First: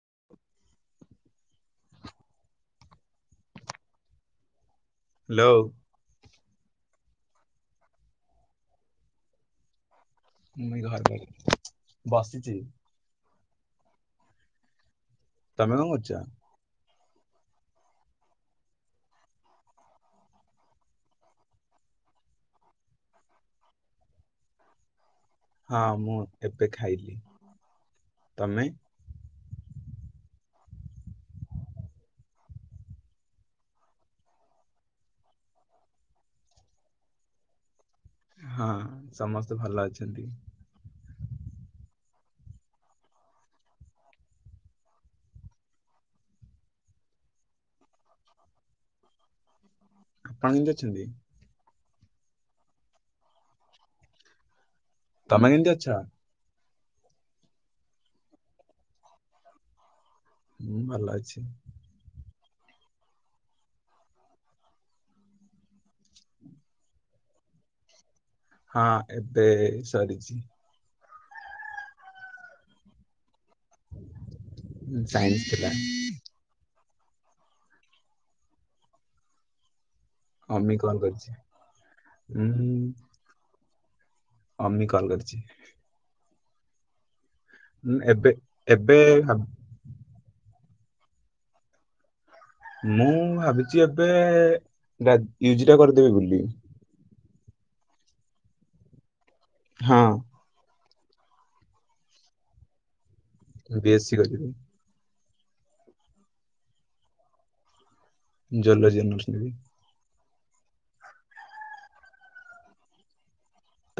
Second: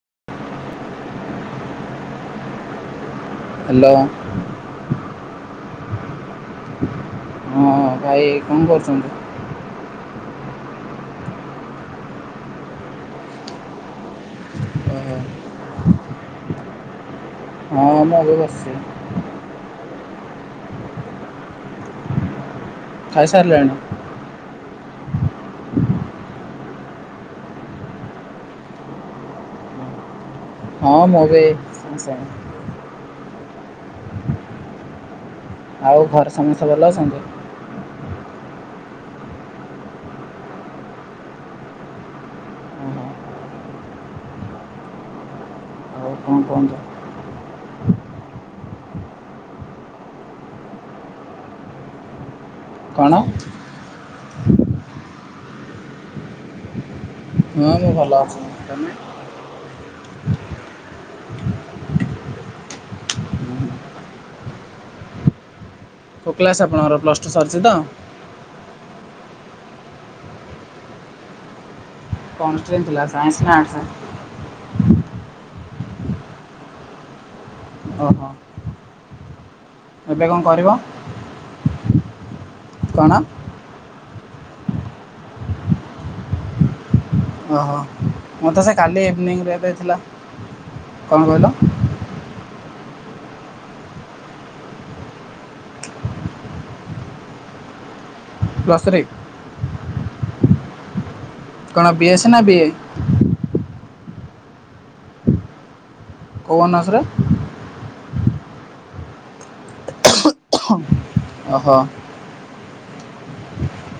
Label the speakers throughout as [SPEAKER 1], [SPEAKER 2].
[SPEAKER 1] [inaudible]
[SPEAKER 2] Hello.
[SPEAKER 1] Hello.
[SPEAKER 2] ହଁ ଭାଇ କଣ କରୁଛନ୍ତି?
[SPEAKER 1] ମୁଁ ଘରେ [inaudible] ବସିଛି।
[SPEAKER 2] ଓ ହୋ।
[SPEAKER 1] ତମେ କଣ କରୁଛ?
[SPEAKER 2] ହଁ ମୁଁ ବି ବସିଛି। ଖାଇ ସାରିଲେଣି?
[SPEAKER 1] ହଁ ମୁଁ ଏବେ ଖାଇଲି ତମେ?
[SPEAKER 2] ହଁ ମୁଁ ବି ସେମେ। ଆଉ ଘରେ ସମସ୍ତେ ଭଲ ଅଛନ୍ତି?
[SPEAKER 1] ହଁ ସମସ୍ତେ ଭଲ ଅଛନ୍ତି।
[SPEAKER 2] ଓହୋ। ଆଉ କଣ କୁହନ୍ତୁ?
[SPEAKER 1] ଆପଣ କେମିତି ଅଛନ୍ତି?
[SPEAKER 2] କଣ?
[SPEAKER 1] ତମେ କେମିତି ଅଛ?
[SPEAKER 2] ହଁ ମୁଁ ଭଲ ଅଛି ତମେ?
[SPEAKER 1] ହୁଁ ଭଲ ଅଛି।
[SPEAKER 2] କୋଉ କ୍ଲାସ୍ ଆପଣଙ୍କର ପ୍ଲସ୍ ଟୁ ସରିଛି ତ?
[SPEAKER 1] ହଁ ଏବେ ସରିଛି।
[SPEAKER 2] କ ଷ୍ଟ୍ରିମ ଥିଲା? ସାଇନ୍ସ ନା ଆର୍ଟ୍ସ?
[SPEAKER 1] ସାଇନ୍ସ ଥିଲା।
[SPEAKER 2] ଓହୋ। ଏବେ କଣ କରିବ?
[SPEAKER 1] ହଁମି କଣ କରୁଛି ଉଁ?
[SPEAKER 2] ନା।
[SPEAKER 1] ଅମି କଲ କରିଛି।
[SPEAKER 2] ଓହୋ
[SPEAKER 1] ଉଁ ଏବେ
[SPEAKER 2] ମୋତେ ସେ
[SPEAKER 1] ଏବେ
[SPEAKER 2] କାଲି
[SPEAKER 1] ଭାବ
[SPEAKER 2] ଇଭିନିଂରେ ଦେଇ ଥିଲା। କଣ କହିଲ?
[SPEAKER 1] ମୁଁ ଭାବିଛି ଏବେ ଗା ୟୁଜି ଟା କରିଦେବି ବୋଲି।
[SPEAKER 2] ପ୍ସ୍ ଥ୍ରୀ।
[SPEAKER 1] ହଁ।
[SPEAKER 2] କଣ ବିଏସ ନା ବିଏ?
[SPEAKER 1] ବି ଏସ୍ ସି କରିିବି।
[SPEAKER 2] କୋଉ ଅନର୍ସରେ?
[SPEAKER 1] ଜୁ ଲଜି ଅନର୍ସ।
[SPEAKER 2] ଓହୋ।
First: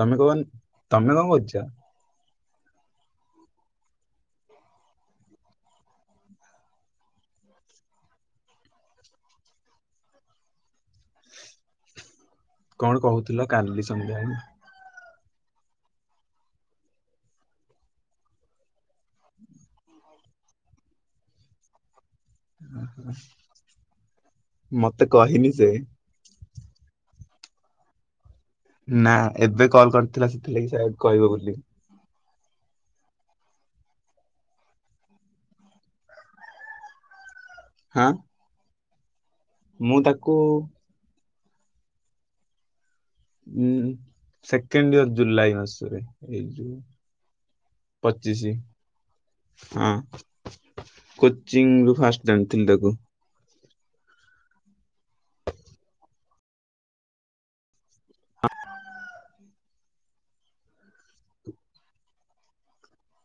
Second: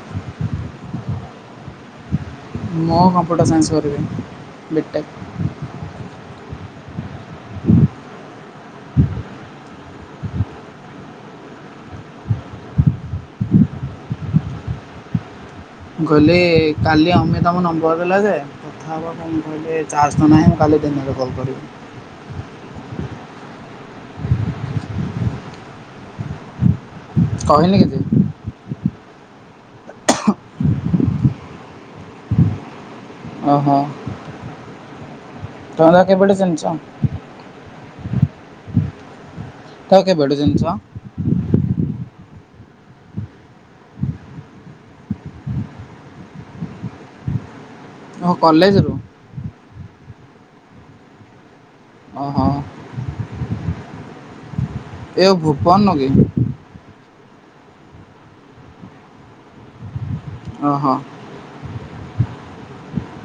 [SPEAKER 1] ତମେ କ ତମେ କଣ କରୁଛ?
[SPEAKER 2] ମୁଁ କମ୍ପ୍ୟୁଟର ସାଇନ୍ସ କରିବି ବିଟେକ୍।
[SPEAKER 1] କଣ କହୁଥିଲ କାଲି ସନ୍ଧ୍ୟା ହେ
[SPEAKER 2] ମୁଁ କହିଲି କାଲି ଅମୀ ତମ ନମ୍ବର ଦେଲା ଯେ କଥାପା କଣ କହିଲେ ଚାର୍ଜ ନ ନହିଁ ମୁଁ କାଲି ଦିନରେ କଲ କରିବି
[SPEAKER 1] ମତେ କହିନି ସେ
[SPEAKER 2] କହିନି କିଛି
[SPEAKER 1] ନା ଏବେ କଲ୍ କରିଥିଲା ସେଥିଲାଗି ସେ କହିବ ବୋଲି
[SPEAKER 2] ଓହୋ ତା କେବେତୂ ଚିହ୍ନୁଚ?
[SPEAKER 1] ହଁ
[SPEAKER 2] ତାକୁ କେବେଠୁ ଚିନଚ?
[SPEAKER 1] ଉଁ ସେକେଣ୍ଡ ଇୟର ଜୁଲାଇ ମାସରେ ଏଇଯଉ
[SPEAKER 2] ଓହୋ
[SPEAKER 1] ପଚିଶି
[SPEAKER 2] କଲେଜରୁ
[SPEAKER 1] ହଁ କୋଚିଂ ରୁ ଫାଷ୍ଟ
[SPEAKER 2] ଓହୋ
[SPEAKER 1] ଜାଣିଥିଲି ତାକୁ।
[SPEAKER 2] ଏ ଭୁପନ ନ କି?
[SPEAKER 1] ହଫ
[SPEAKER 2] ଓହୋ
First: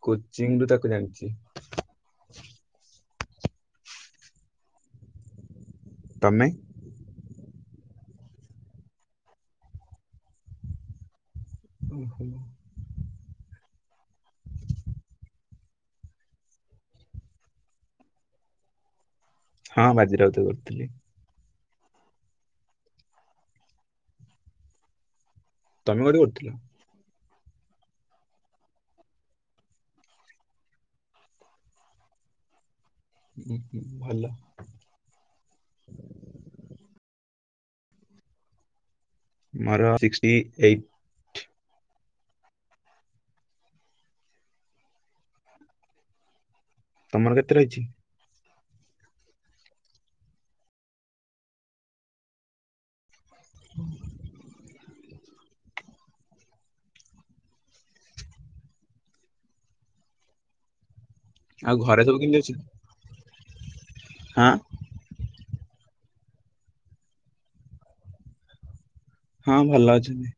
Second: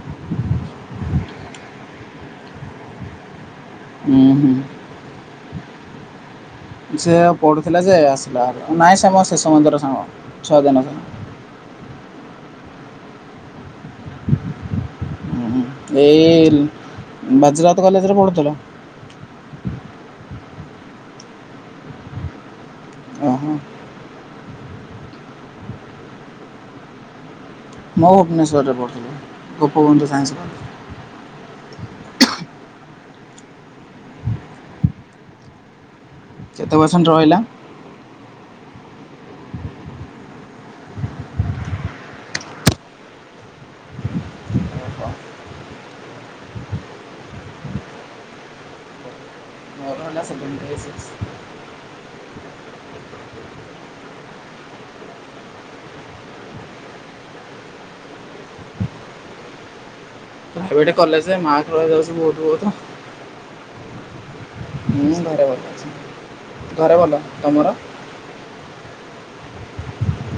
[SPEAKER 1] କୋଚିଂ ରୁ ତାକୁ ଜାଣିଛି
[SPEAKER 2] ହୁଁ ହୁଁ
[SPEAKER 1] ତମେ
[SPEAKER 2] ସେ ପଢ଼ୁଥିଲା ଯେ ଆସିଲା ନାଇଁ ସେ ମୋ ଶିଶୁ ମନ୍ଦିର ସାଙ୍ଗ ଛୁଅ ଦିନ ସାଙ୍ଗ
[SPEAKER 1] ଓହୋ
[SPEAKER 2] ଏଇ ବାଯିରାଉତ କଲେଜରେ ପଢ଼ୁଥିଲ
[SPEAKER 1] ହଁ ବାଜିରାଉତ କରୁଥିଲି।
[SPEAKER 2] ଓ ହୋ
[SPEAKER 1] ତମେ କୋଠି କରୁଥିଲ
[SPEAKER 2] ମୁଁ ଭୁବନେଶ୍ୱରରେ ପଡଥିଲି ଗୋପବନ୍ଧୁ ସାଇନ୍ସ
[SPEAKER 1] ଉହୁ ଭଲ
[SPEAKER 2] କେତେ ପରସେଣ୍ଟ ରହିଲା?
[SPEAKER 1] ମର ସିକ୍ଟି ଏଇଟ
[SPEAKER 2] ଓହୋ
[SPEAKER 1] ତମର କେତେ ରହିଛି?
[SPEAKER 2] ମୋର ହେଲା ସେଭେଣ୍ଟି ସିକ୍ସ ଏବେଠେ କଲେଜ ମାରକ୍
[SPEAKER 1] ଆଉ ଘରେ
[SPEAKER 2] ରହିଯାଉଛି
[SPEAKER 1] ସବୁ କେମିତି
[SPEAKER 2] ବହୁତ
[SPEAKER 1] ଅଛନ୍ତି?
[SPEAKER 2] ବହୁତ।
[SPEAKER 1] ହଁ
[SPEAKER 2] ହୁଁ ଘରେ ଭଲ ଅଛି ଘରେ ଭଲ ତମର?
[SPEAKER 1] ହଁ ଭଲ ଅଛନ୍ତି।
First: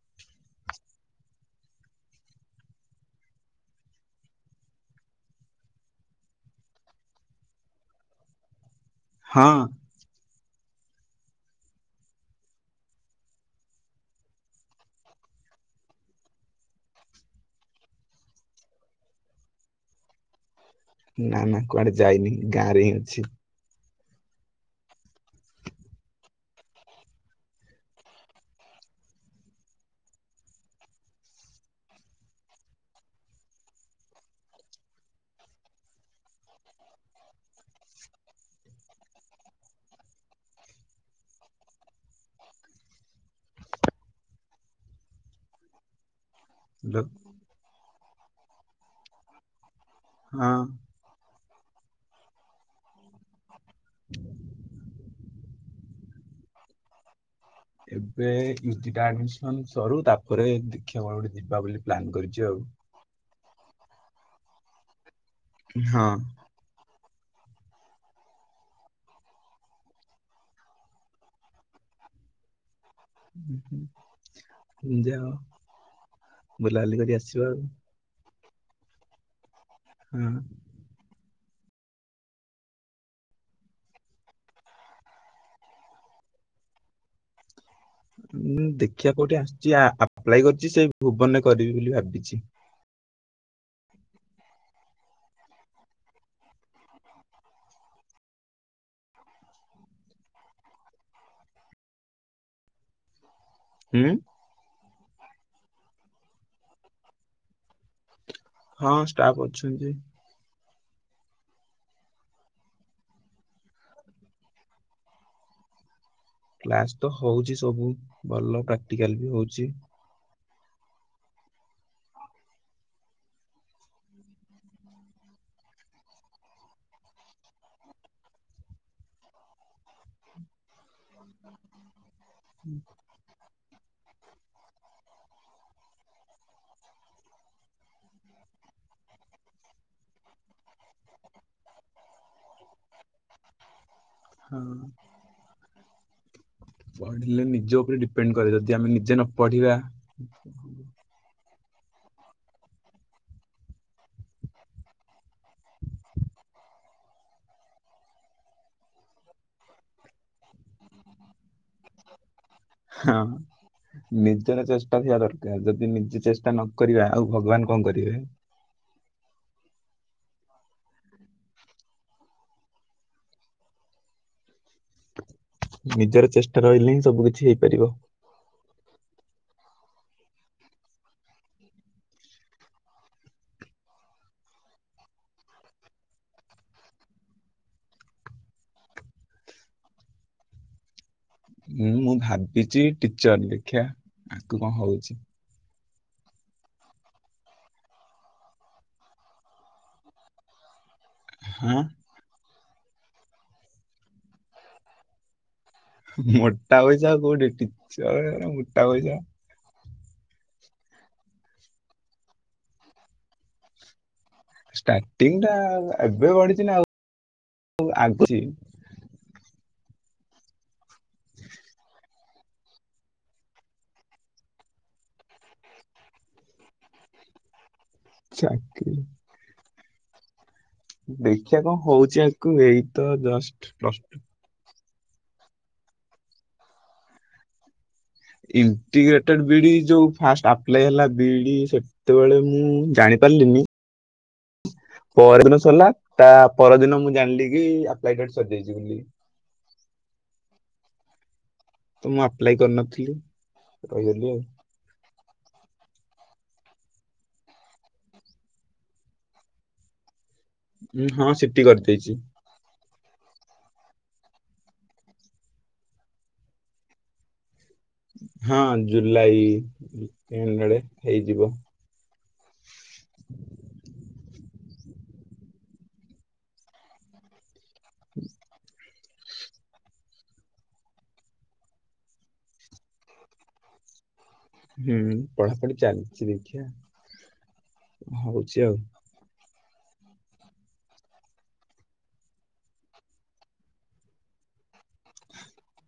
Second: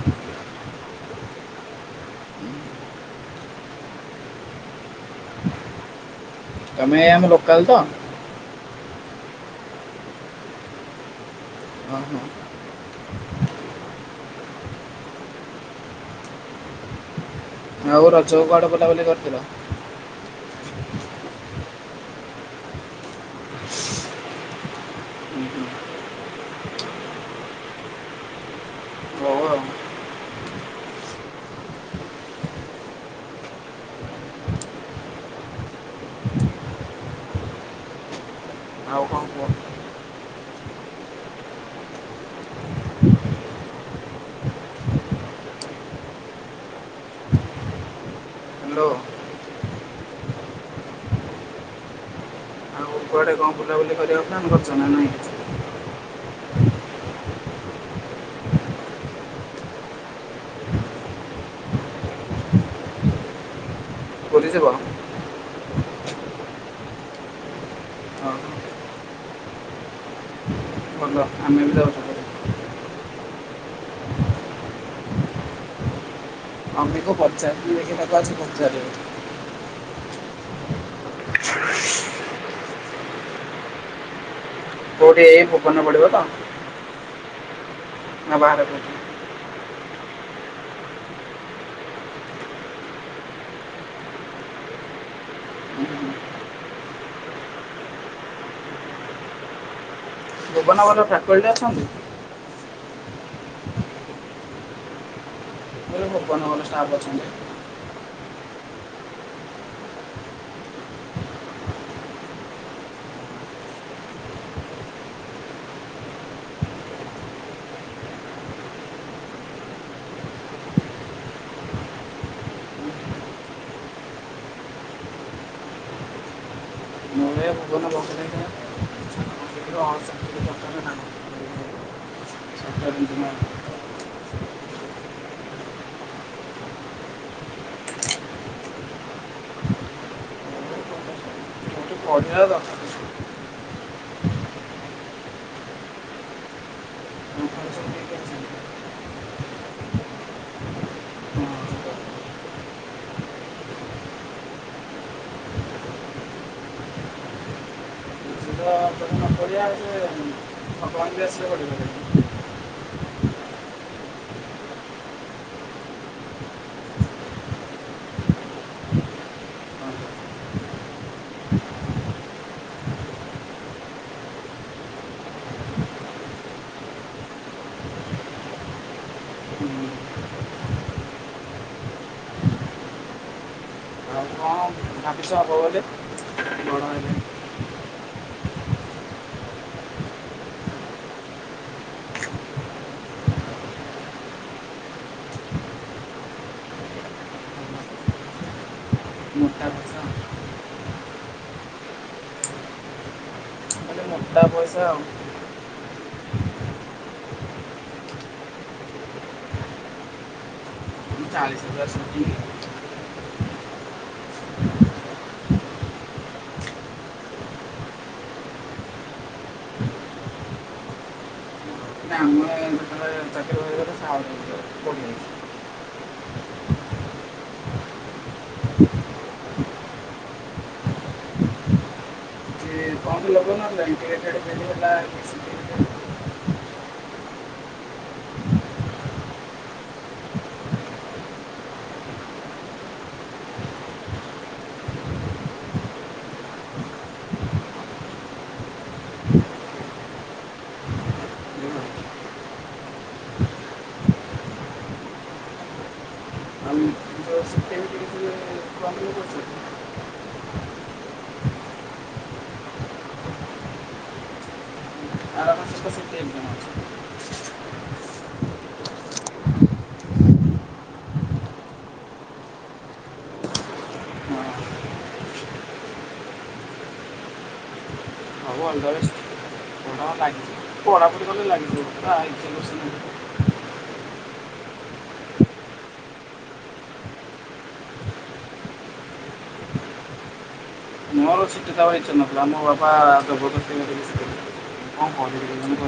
[SPEAKER 2] ତମେ ଆମ ଲୋକାଲ୍ ତ।
[SPEAKER 1] ହଁ
[SPEAKER 2] ହ ହୋ ଆଉ ରଜ କୁ କୁଆଡେ ବୁଲାବୁଲି କରିଥିଲ।
[SPEAKER 1] ନା ନା କୁଆଡେ ଯାଇନି ଗାଁ ରେ ହିଁ ଅଛି।
[SPEAKER 2] ହୁଁ ହୁଁ ହଉ ଆଉ ଆଉ କ'ଣ କୁହ
[SPEAKER 1] ଲୋ
[SPEAKER 2] ହ୍ୟାଲୋ
[SPEAKER 1] ହଁ
[SPEAKER 2] ଆଉ କୁଆଡ଼େ କଣ ବୁଲାବୁଲି କରିବା ପାଇଁ ପ୍ଲାନ୍ କରିଛି ନା ନାଇଁ।
[SPEAKER 1] ଏବେ ୟୁଜି ଟା ଆଡମିସନ ସରୁ ତାପରେ ଦେଖିବା କୁଆଡେ ଗୋଟେ ଯିବା ବୋଲି ପ୍ଲାନ୍ କରିଛି ଆଉ।
[SPEAKER 2] ପୁରି ଯିବ।
[SPEAKER 1] ହଁ
[SPEAKER 2] ହଁ ଭଲ ଆମେ ବି ଯାଉଛୁ। ପୁରୀ
[SPEAKER 1] ହ ହ ଯାଅ। ବୁଲାବୁଲି
[SPEAKER 2] ମମି
[SPEAKER 1] କରି
[SPEAKER 2] କୁ
[SPEAKER 1] ଆସିବା ଆଉ।
[SPEAKER 2] ପଚାରିବି ଦେଖିକି ତାକୁ ଅଜି ପଚାରେ
[SPEAKER 1] ହୁଁ
[SPEAKER 2] [inaudible] କୋଉଠି ଏ ଭୁବନ ରେ ପଡିବ ତ। ନା
[SPEAKER 1] ହୁଁ
[SPEAKER 2] ବାହାରେ
[SPEAKER 1] ଦେଖିବା କୋଉଠି ଆସିଛି ଆପ୍ଲାଏ କରିଛି ସେ ଭୁବନରେ କରିବି ବୋଲି ଭାବିଛି।
[SPEAKER 2] ଭୁବନ ର ଭଲ ଫ୍ୟାକ୍ଲଟି ଅଛନ୍ତି?
[SPEAKER 1] ଉଁ।
[SPEAKER 2] ମୁଁ ଭୁବନ ରେ ଭଲ ଷ୍ଟାର୍ପ ଅଛନ୍ତି?
[SPEAKER 1] ହଁ ଷ୍ଟାଫ ଅଛନ୍ତି। କ୍ଲାସ ତ ହଉଛି ସବୁ ଭଲ ପ୍ରାକ୍ଟିକାଲ ବି ହଉଛି।
[SPEAKER 2] ମୂଳେ ଭୁବନ ବଗିଚାରେ ସଂସ୍କୃତିର ଅସଂସ୍କୃତି ଦରକାର ନାହିଁ
[SPEAKER 1] ହୁଁ
[SPEAKER 2] [inaudible] ପଢ଼ିବା ଦରକ
[SPEAKER 1] ହଁ।
[SPEAKER 2] ନ
[SPEAKER 1] ପଢିଲେ ନିଜ ଉପରେ ଡିପେଣ୍ଡ କରେ ଯଦି ଆମେ ନିଜେ ନ ପଢିବା
[SPEAKER 2] [unintelligible] ଭଗବାନ୍ ବି ଆସିଲେ ପଢେଇ ପାରିବେନି।
[SPEAKER 1] ହଁ। ନିଜର ଚେଷ୍ଟା ଥିବା ଦରକାର ଯଦି ନିଜେ ଚେଷ୍ଟା ନକରିବା ଆଉ ଭଗବାନ କଣ କରିବେ। ନିଜର ଚେଷ୍ଟା ରହିଲେ ହିଁ ସବୁ କିଛି ହେଇପାରିବ।
[SPEAKER 2] ଆଉ କଣ। ଆଣ୍ଠୁଆ ଵଳଦେବ୍। [inaudible]
[SPEAKER 1] ହୁଁ ମୁଁ ଭାବିଛି ଟିଚର ଦେଖିବା ଆଗକୁ କଣ ହଉଛି।
[SPEAKER 2] [inaudible]
[SPEAKER 1] ହଁ।
[SPEAKER 2] ମୋଟ ପଇସା ଆଉ
[SPEAKER 1] ମୋଟା ପଇସା କୋଉଠି ଟିଚର ମୋଟା ପଇସା।
[SPEAKER 2] ପୁରା ସୂଜିବି।
[SPEAKER 1] ଷ୍ଟାର୍ଟିଂ ଟା ଏବେ ବଢିଛି ନା ଆଉ ଆଗୁଛି। [inaudible]
[SPEAKER 2] [unintelligible] [unintelligible]
[SPEAKER 1] ଚାକିରି। ଦେଖିବା କଣ ହଉଛି ଆଗକୁ ଏଇ
[SPEAKER 2] ଯେ
[SPEAKER 1] ତ
[SPEAKER 2] କମ୍
[SPEAKER 1] ଜଷ୍ଟ
[SPEAKER 2] ଲଗାଉନଥିଲା
[SPEAKER 1] ପ୍ଲସ ଟୁ।
[SPEAKER 2] [unintelligible]
[SPEAKER 1] ଇଣ୍ଟିଗ୍ରେଟେଡ ବିଡି ଯୋଉ ଫାଷ୍ଟ ଆପ୍ଲାଏ ହେଲା ବିଡି ସେ ସେତେବେଳେ ମୁଁ ଜାଣି ପାରିଲିନି ପର ଦିନ ସରିଲା ତା ପରଦିନ ମୁଁ ଜାଣିଲି କି ଆପ୍ଲାଏ ଡେଟ୍ ସରି ଯାଇଛି ବୋଲି। ତ ମୁଁ ଆପ୍ଲାଇ କରିନଥିଲି ରହିଗଲି ଆଉ।
[SPEAKER 2] ଆମେ ତ ସିଭିଲ ଡ୍ୟୁଟି
[SPEAKER 1] ଉଁ ହଁ ସିଟି କରିଦେଇଛି।
[SPEAKER 2] [unintelligible]
[SPEAKER 1] ହଁ ଜୁଲାଇ ତିନ ରେ ହେଇଯିବ।
[SPEAKER 2] [inaudible] ହଁ
[SPEAKER 1] [inaudible]
[SPEAKER 2] [unintelligible] ପଢ଼ାପଢ଼ି କଲେ ଲାଗିଯିବ [unintelligible]
[SPEAKER 1] ହୁଁ ପଢାପଢି ଚାଲିଛି ଦେଖିବା ହଉଚି ଆଉ।
[SPEAKER 2] ସିଟି ଦବାକୁ ଇଚ୍ଛା ନଥିଲା ମୋ ବାପା ଜବରଦସ୍ତି [unintelligible] କହୁ [unintelligible]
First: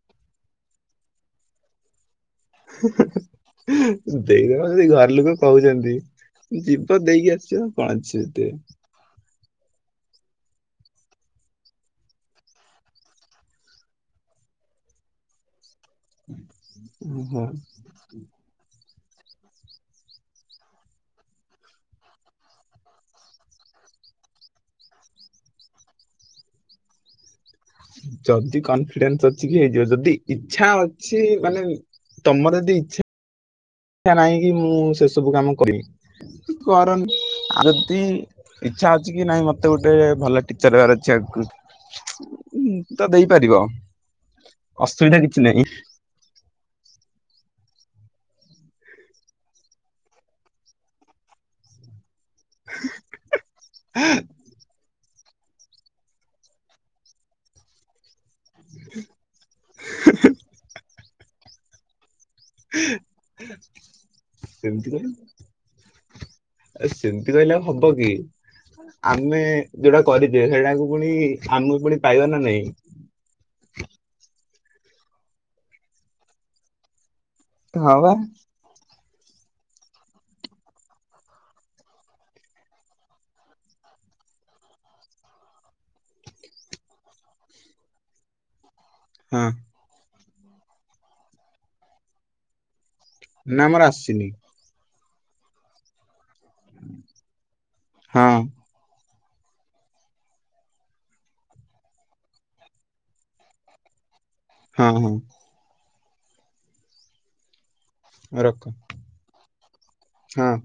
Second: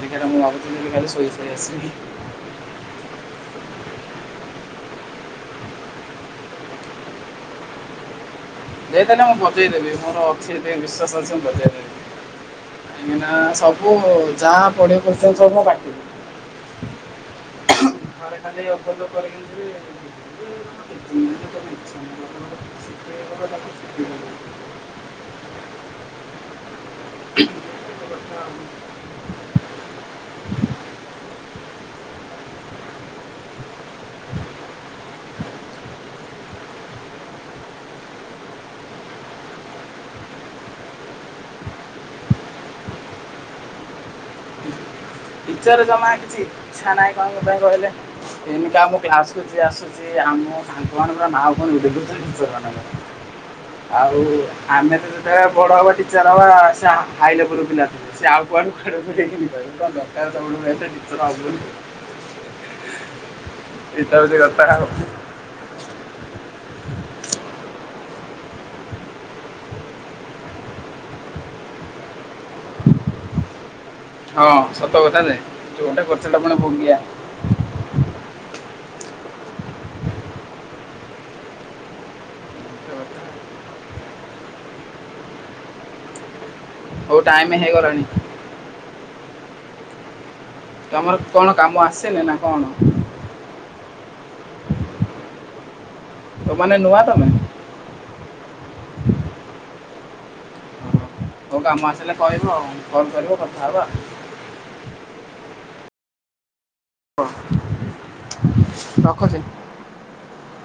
[SPEAKER 2] ସେଇଟା ମୁଁ ଭାବୁ ଥିଲି କି ଖାଲି ଶୋଇ ଶୋଇ ଆସିିବି।
[SPEAKER 1] ଦେଇଦିଅ ଯଦି ଘର ଲୋକ କହୁଛନ୍ତି। ଯିବ ଦେଇକି ଆସିବ କଣ ଅଛି ସେଥିରେ।
[SPEAKER 2] ଦେଇ ଦେଲେ ମୁଁ ବଜେଇଦେବି ମୋର ଅଛି ଏଥି ପାଇଁ ବିଶ୍ୱାସ ଅଛି ମୁଁ ବଜାଇଦେବି। କାହିଁକି ନା ସବୁ ଯାହା ପଢିବ କ୍ୱେଶ୍ଚିନ ସବୁ ମୋ ପାଟିରେ।
[SPEAKER 1] ଓ ହୋ।
[SPEAKER 2] ଏ ଖାଲି ଅବେଗ କରିକି ଆଣିଥିଲି [unintelligible] [inaudible]
[SPEAKER 1] ଯଦି କନଫିଡେନ୍ସ ଅଛି କି ହେଇଯିବ ଯଦି ଇଚ୍ଛା ଅଛି ମାନେ। ତମର ଯଦି ଇଚ୍ଛା। ନାହିଁ କି ମୁଁ ସେ ସବୁ କାମ କରିମି କରନି ଆ ଯଦି। ଇଚ୍ଛା ଅଛି କି ନାଇଁ ମତେ ଗୋଟେ ଭଲ ଟିଚର ହେବାର ଅଛି ଆଗକୁ। ଉଁ ଉଁ ତ ଦେଇପାରିବ। ଅସୁବିଧା କିଛ
[SPEAKER 2] ଟିଚର ଜମା କିଛି ଇଚ୍ଛା ନାହିଁ କଣ ପାଇଁ କହିଲେ। ! ! ! ! ! ! ! ! ! ! [unintelligible] ମାନଙ୍କ ପାଇଁ ଆଉ ଆମେ ତ ସେ ବଡ ହବ ଟିଚର ହବା ସେ ଆ ହାଇ ଲେବୁଲୁ ପିଲା ଥିଲେ ସେ ଆଉ କୁଆଡୁ କୁଆଡୁ [unintelligible] ତାହେଲେ ସବୁଠୁ ବେଷ୍ଟେ ଟିଚର ହବୁନି। ଏଇଟା ହଉଛି କଥା ଆଉ
[SPEAKER 1] କେମିତି କ [unintelligible] ଆ ସେମିତି କହିଲେ ହବ କି। ଆମେ ଯୋଉଟା କରିଛେ ସେଇଟାକୁ ପୁଣି ଆମେ ପୁଣି ପାଇବା ନା ନାଇଁ।
[SPEAKER 2] ହଁ ସତ କଥା ଯେ ଯୋଉଟା କରିଚେ ସେଟା ପୁଣି ଭୋଗିଆ।
[SPEAKER 1] ହଁ ବା।
[SPEAKER 2] ହଉ ଟାଇମ ହେଇଗଲାଣି।
[SPEAKER 1] ହଁ।
[SPEAKER 2] ତମର କଣ କାମ ଆସିନି ନା କଣ?
[SPEAKER 1] ନା ମୋର ଆସିନି।
[SPEAKER 2] ତ ମାନେ ନୂଆ ତମେ?
[SPEAKER 1] ହଁ।
[SPEAKER 2] ହଉ କାମ ଆସିଲେ କହିବ ଆଉ କଲ କରିବ କଥା ହବା।
[SPEAKER 1] ହଁ ହଁ। ରଖ।
[SPEAKER 2] ରଖୁଛି।
[SPEAKER 1] ହଁ।